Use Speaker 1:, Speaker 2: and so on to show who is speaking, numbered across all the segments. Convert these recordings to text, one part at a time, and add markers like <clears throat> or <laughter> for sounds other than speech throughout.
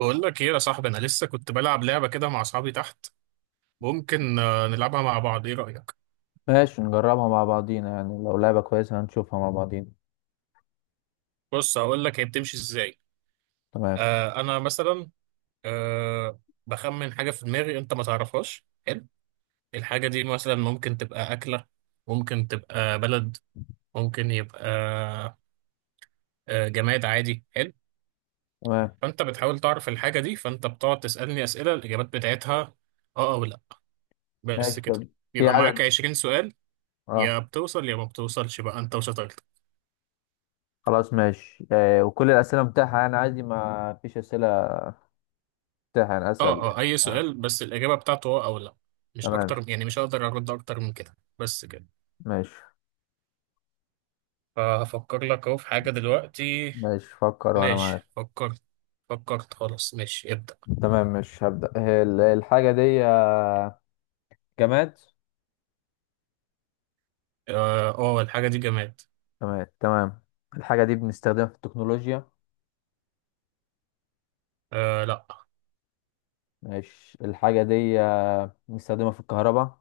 Speaker 1: بقول لك ايه يا صاحبي. انا لسه كنت بلعب لعبه كده مع اصحابي تحت. ممكن نلعبها مع بعض، ايه رايك؟
Speaker 2: ماشي، نجربها مع بعضينا، يعني لو لعبة كويسة هنشوفها مع بعضينا.
Speaker 1: بص، هقول لك هي بتمشي ازاي.
Speaker 2: تمام.
Speaker 1: انا مثلا آه بخمن حاجه في دماغي انت ما تعرفهاش. حلو، الحاجه دي مثلا ممكن تبقى اكله، ممكن تبقى بلد، ممكن يبقى جماد عادي. حلو.
Speaker 2: تمام
Speaker 1: فانت بتحاول تعرف الحاجه دي، فانت بتقعد تسالني اسئله، الاجابات بتاعتها اه او لا، بس
Speaker 2: ماشي
Speaker 1: كده.
Speaker 2: طب. في
Speaker 1: يبقى معاك
Speaker 2: عدد؟
Speaker 1: 20 سؤال،
Speaker 2: اه.
Speaker 1: يا بتوصل يا ما بتوصلش بقى انت وشطارتك.
Speaker 2: خلاص ماشي، وكل الأسئلة متاحة، يعني عادي، ما فيش أسئلة متاحة، يعني أسأل.
Speaker 1: اه، اي
Speaker 2: آه.
Speaker 1: سؤال بس الاجابه بتاعته اه او لا، مش
Speaker 2: تمام
Speaker 1: اكتر يعني. مش هقدر ارد اكتر من كده، بس كده.
Speaker 2: ماشي.
Speaker 1: فهفكر لك اهو في حاجه دلوقتي.
Speaker 2: ماشي، فكر وأنا معاك.
Speaker 1: ماشي، فكرت خلاص، ماشي ابدا.
Speaker 2: تمام، مش هبدأ. هي الحاجة دي جماد؟
Speaker 1: اه، الحاجه دي جماد.
Speaker 2: جماد تمام. الحاجة دي بنستخدمها في التكنولوجيا؟
Speaker 1: آه لا.
Speaker 2: ماشي. الحاجة دي بنستخدمها في الكهرباء؟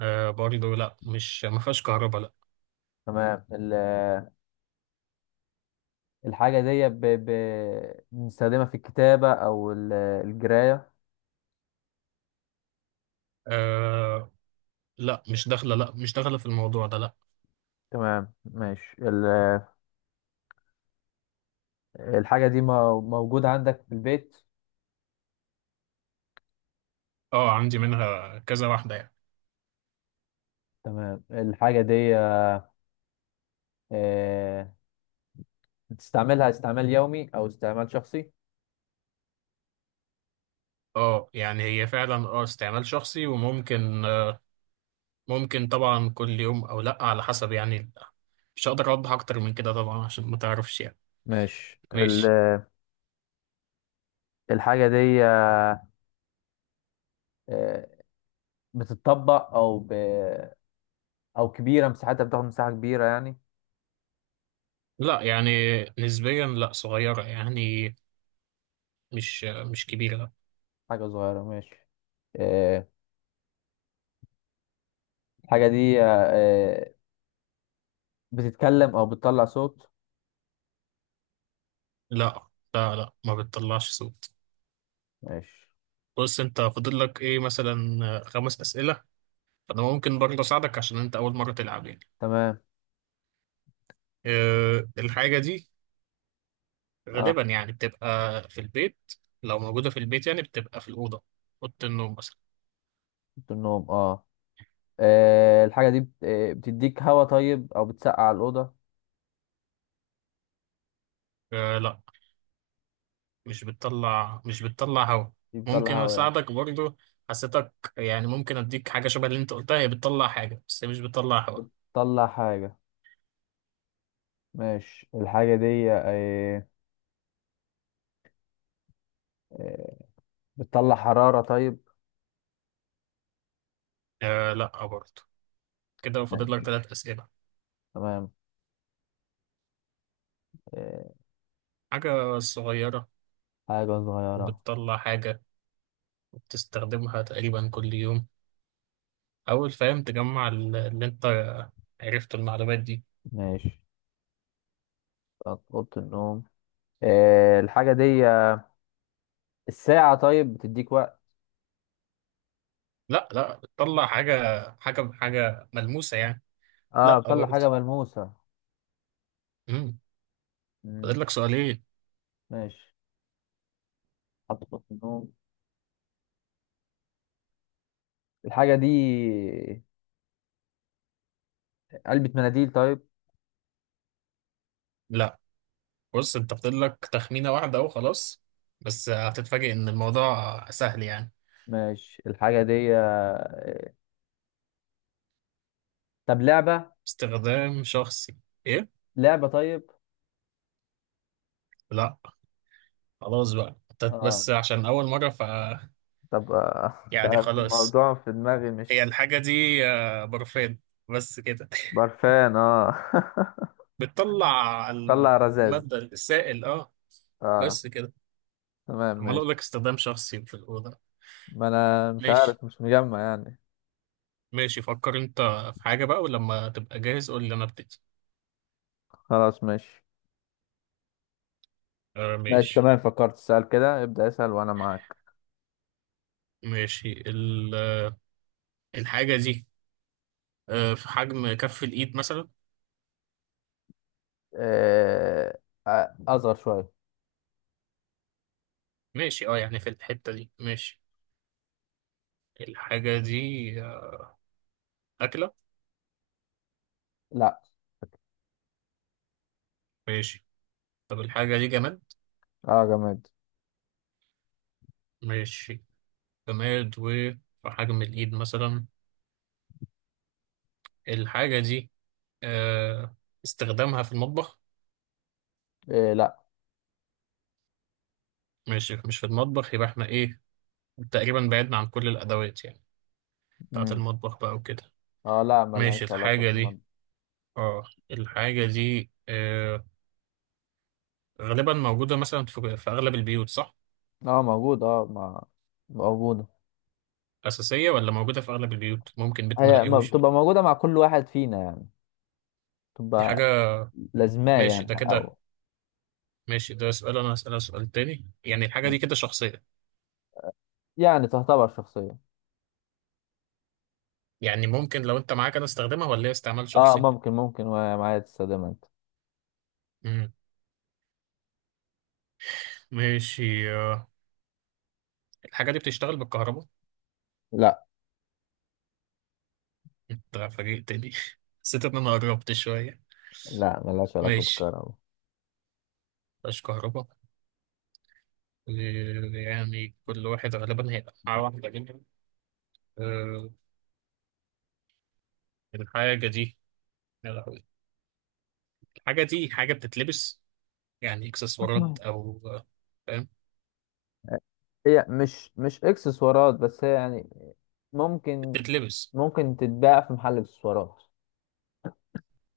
Speaker 1: آه برضه لا، مش ما فيهاش كهرباء لا.
Speaker 2: تمام. الحاجة دي بنستخدمها في الكتابة، أو الجراية؟
Speaker 1: آه لا، مش داخله في الموضوع ده لا.
Speaker 2: تمام ماشي الحاجة دي موجودة عندك في البيت؟
Speaker 1: اه، عندي منها كذا واحده يعني.
Speaker 2: تمام. الحاجة دي آه، بتستعملها استعمال يومي أو استعمال شخصي؟
Speaker 1: اه يعني هي فعلا اه استعمال شخصي، وممكن ممكن طبعا كل يوم او لا، على حسب يعني. مش هقدر اوضح اكتر من كده طبعا عشان ما تعرفش يعني.
Speaker 2: ماشي
Speaker 1: ماشي.
Speaker 2: الحاجة دي بتتطبق أو أو كبيرة، مساحتها بتاخد مساحة كبيرة يعني؟
Speaker 1: لا يعني نسبيا لا، صغيرة يعني، مش كبيرة.
Speaker 2: حاجة صغيرة ماشي. آه، الحاجة دي آه، بتتكلم أو بتطلع صوت؟
Speaker 1: لا لا لا لا، ما بتطلعش صوت.
Speaker 2: ماشي
Speaker 1: بص، انت فاضل لك ايه مثلا؟ خمس اسئلة. فانا ممكن برضه اساعدك عشان انت اول مرة تلعب يعني.
Speaker 2: تمام.
Speaker 1: أه، الحاجة دي
Speaker 2: آه.
Speaker 1: غالبا يعني بتبقى في البيت. لو موجودة في البيت يعني بتبقى في الأوضة، أوضة النوم مثلا.
Speaker 2: في النوم، اه. الحاجة دي بتديك هوا طيب، او بتسقع الأوضة؟
Speaker 1: أه لا، مش بتطلع هوا.
Speaker 2: دي بتطلع
Speaker 1: ممكن
Speaker 2: هوا يعني.
Speaker 1: اساعدك برضو، حسيتك يعني ممكن اديك حاجه شبه اللي انت قلتها. هي بتطلع حاجه بس هي مش بتطلع هوا.
Speaker 2: بتطلع حاجة ماشي. الحاجة دي آه، بتطلع حرارة طيب؟
Speaker 1: آه لا برضو. كده فاضل لك
Speaker 2: ماشي
Speaker 1: ثلاث اسئله.
Speaker 2: تمام. آه،
Speaker 1: حاجه صغيره،
Speaker 2: حاجة صغيرة
Speaker 1: وبتطلع حاجه، وبتستخدمها تقريبا كل يوم، اول فاهم تجمع اللي انت عرفت المعلومات دي.
Speaker 2: ماشي. بتاعت أوضة النوم. الحاجة دي الساعة طيب، بتديك وقت؟
Speaker 1: لا لا، بتطلع حاجه، حاجه ملموسه يعني.
Speaker 2: اه،
Speaker 1: لا
Speaker 2: بتطلع
Speaker 1: برضو.
Speaker 2: حاجة ملموسة؟
Speaker 1: امم،
Speaker 2: مم.
Speaker 1: فاضل لك سؤالين.
Speaker 2: ماشي، حط في أوضة النوم. الحاجة دي علبة مناديل طيب؟
Speaker 1: لا. بص، انت فاضل لك تخمينة واحدة اهو، خلاص. بس هتتفاجئ ان الموضوع سهل يعني.
Speaker 2: ماشي. الحاجة دي طب لعبة؟
Speaker 1: استخدام شخصي. ايه؟
Speaker 2: لعبة طيب.
Speaker 1: لا. خلاص بقى انت،
Speaker 2: اه.
Speaker 1: بس عشان اول مرة ف...
Speaker 2: طب <laughs> مش
Speaker 1: يعني
Speaker 2: عارف،
Speaker 1: خلاص،
Speaker 2: الموضوع في دماغي
Speaker 1: هي
Speaker 2: مش...
Speaker 1: الحاجة دي برفان، بس كده.
Speaker 2: برفان، اه.
Speaker 1: <laughs> بتطلع
Speaker 2: <laughs> طلع رزاز.
Speaker 1: المادة السائل اه.
Speaker 2: اه.
Speaker 1: بس كده.
Speaker 2: تمام
Speaker 1: عمال اقول لك
Speaker 2: ماشي.
Speaker 1: استخدام شخصي في الأوضة.
Speaker 2: ما انا مش
Speaker 1: ماشي.
Speaker 2: عارف، مش مجمع يعني.
Speaker 1: ماشي فكر انت في حاجة بقى، ولما تبقى جاهز قول لي انا ابتدي.
Speaker 2: خلاص ماشي.
Speaker 1: آه
Speaker 2: ماشي
Speaker 1: ماشي.
Speaker 2: تمام، فكرت. اسال كده، ابدأ اسأل وانا معاك.
Speaker 1: ماشي الحاجة دي في حجم كف الإيد مثلا.
Speaker 2: آه. اصغر شوية.
Speaker 1: ماشي، اه يعني في الحتة دي ماشي. الحاجة دي أكلة؟
Speaker 2: لا.
Speaker 1: ماشي. طب الحاجة دي جماد؟
Speaker 2: اه، جماد.
Speaker 1: ماشي، جماد وفي حجم الإيد مثلا. الحاجة دي آه، استخدامها في المطبخ؟
Speaker 2: إيه لا.
Speaker 1: ماشي، مش في المطبخ، يبقى احنا إيه، تقريبا بعدنا عن كل الأدوات يعني بتاعة
Speaker 2: مم.
Speaker 1: المطبخ بقى وكده.
Speaker 2: اه لا،
Speaker 1: ماشي،
Speaker 2: ملهاش علاقة
Speaker 1: الحاجة دي
Speaker 2: بالمادة.
Speaker 1: اه، الحاجة دي غالبا موجودة مثلا في أغلب البيوت صح؟
Speaker 2: اه موجودة، اه ما موجودة.
Speaker 1: أساسية ولا موجودة في أغلب البيوت؟ ممكن بيت
Speaker 2: هي ما
Speaker 1: ملاقيهوش.
Speaker 2: بتبقى موجودة مع كل واحد فينا يعني،
Speaker 1: دي
Speaker 2: تبقى
Speaker 1: حاجة.
Speaker 2: لازماه
Speaker 1: ماشي
Speaker 2: يعني،
Speaker 1: ده كده.
Speaker 2: او
Speaker 1: ماشي، ده سؤال أنا هسألها. سؤال تاني يعني، الحاجة دي كده شخصية،
Speaker 2: يعني تعتبر شخصية.
Speaker 1: يعني ممكن لو أنت معاك أنا استخدمها ولا هي استعمال
Speaker 2: اه
Speaker 1: شخصي؟
Speaker 2: ممكن، ومعايا تستخدمها انت.
Speaker 1: مم. ماشي، الحاجة دي بتشتغل بالكهرباء؟
Speaker 2: لا.
Speaker 1: أنت فاجئتني. <laughs> حسيت إن أنا قربت شوية.
Speaker 2: لا، ملهاش علاقة
Speaker 1: ماشي،
Speaker 2: بالكهرباء.
Speaker 1: مفيهاش كهرباء. آه، يعني كل واحد غالبا هيبقى معاه واحدة منهم. آه، الحاجة دي يا لهوي. الحاجة دي حاجة بتتلبس، يعني إكسسوارات
Speaker 2: <clears throat>
Speaker 1: أو فاهم؟
Speaker 2: <laughs> هي مش اكسسوارات، بس هي يعني ممكن.
Speaker 1: بتتلبس.
Speaker 2: ممكن تتباع في محل اكسسوارات.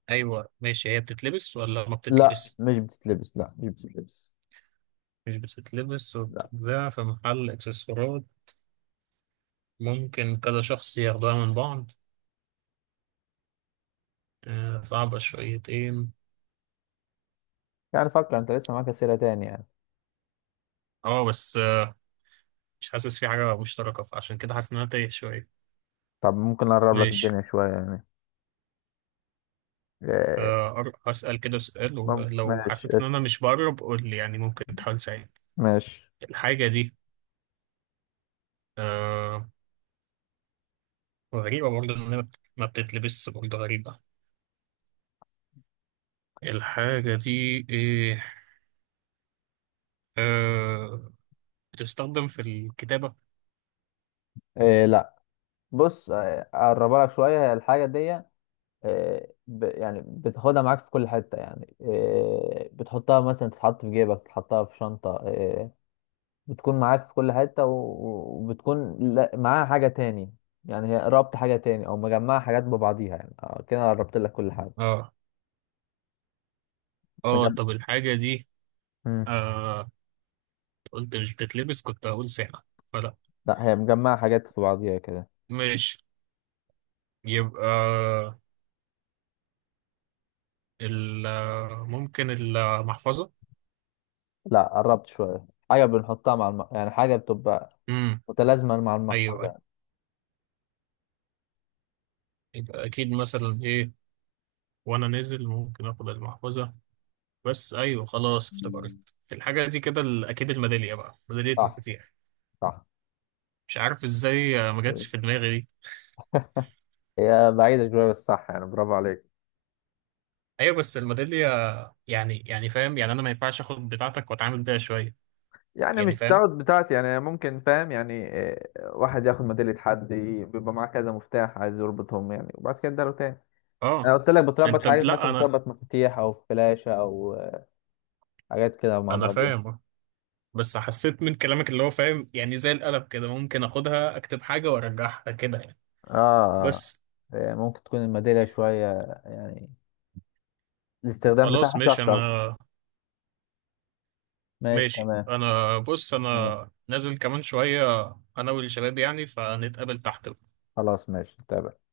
Speaker 1: أيوه ماشي، هي بتتلبس ولا ما
Speaker 2: لا
Speaker 1: بتتلبس؟
Speaker 2: مش بتتلبس، لا مش بتتلبس.
Speaker 1: مش بتتلبس،
Speaker 2: لا.
Speaker 1: وبتتباع في محل اكسسوارات. ممكن كذا شخص ياخدوها من بعض. صعبة شويتين.
Speaker 2: يعني فكر انت، لسه معاك اسئله تاني يعني.
Speaker 1: اه بس مش حاسس في حاجة مشتركة، فعشان كده حاسس ان انا تايه شوية.
Speaker 2: طب ممكن اقرب لك
Speaker 1: ماشي
Speaker 2: الدنيا شويه يعني. إيه،
Speaker 1: هسأل كده سؤال، ولو
Speaker 2: ماشي
Speaker 1: حسيت ان
Speaker 2: اسف.
Speaker 1: انا مش بقرب قول لي يعني، ممكن تحاول تساعدني.
Speaker 2: ماشي.
Speaker 1: الحاجة دي آه، غريبة برضه ان هي ما بتتلبس، برضه غريبة. الحاجة دي ايه، آه، بتستخدم في الكتابة؟
Speaker 2: إيه لا. بص، اقربها لك شويه الحاجه دي. يعني بتاخدها معاك في كل حتة يعني، بتحطها مثلا، تتحط في جيبك، تحطها في شنطة. بتكون معاك في كل حتة وبتكون معاها حاجة تاني. يعني هي ربط حاجة تاني، أو مجمعة حاجات ببعضيها يعني. كده قربت لك كل حاجة.
Speaker 1: اه اه،
Speaker 2: مجمع.
Speaker 1: طب الحاجة دي
Speaker 2: مم.
Speaker 1: آه، قلت مش بتتلبس كنت هقول ساعة، فلا.
Speaker 2: لا، هي مجمعة حاجات في بعضيها كده.
Speaker 1: ماشي، يبقى ال، ممكن المحفظة.
Speaker 2: لا، قربت شوية. حاجة بنحطها مع يعني حاجة بتبقى
Speaker 1: امم،
Speaker 2: متلازمة مع
Speaker 1: ايوه أيوة.
Speaker 2: المحفظة
Speaker 1: يبقى اكيد مثلا ايه، وانا نازل ممكن اخد المحفظة، بس ايوه خلاص
Speaker 2: يعني.
Speaker 1: افتكرت. الحاجة دي كده اكيد الميدالية بقى، ميدالية
Speaker 2: صح.
Speaker 1: مفاتيح.
Speaker 2: صح.
Speaker 1: مش عارف ازاي ما جاتش في دماغي دي.
Speaker 2: هي بعيدة شوية بس صح يعني، برافو عليك.
Speaker 1: ايوه بس الميدالية، يعني فاهم يعني، انا ما ينفعش اخد بتاعتك واتعامل بيها شوية؟
Speaker 2: يعني
Speaker 1: يعني
Speaker 2: مش
Speaker 1: فاهم.
Speaker 2: تاخد بتاعتي يعني ممكن، فاهم يعني؟ واحد ياخد ميدالية حد، بيبقى معاه كذا مفتاح عايز يربطهم يعني، وبعد كده اداله تاني.
Speaker 1: اه
Speaker 2: انا قلت لك بتربط
Speaker 1: انت.
Speaker 2: حاجات،
Speaker 1: لا
Speaker 2: مثلا
Speaker 1: انا
Speaker 2: بتربط مفاتيح او فلاشة او حاجات كده مع
Speaker 1: انا
Speaker 2: بعضيها.
Speaker 1: فاهم، بس حسيت من كلامك اللي هو فاهم يعني، زي القلم كده، ممكن اخدها اكتب حاجة وارجعها كده يعني،
Speaker 2: اه، اه.
Speaker 1: بس.
Speaker 2: ممكن تكون الميدالية شوية يعني الاستخدام
Speaker 1: خلاص
Speaker 2: بتاعها
Speaker 1: ماشي
Speaker 2: شخص اكتر.
Speaker 1: انا.
Speaker 2: ماشي
Speaker 1: ماشي،
Speaker 2: تمام.
Speaker 1: انا بص
Speaker 2: تمام.
Speaker 1: انا نازل كمان شوية، انا والشباب يعني، فنتقابل تحت
Speaker 2: خلاص ماشي تمام.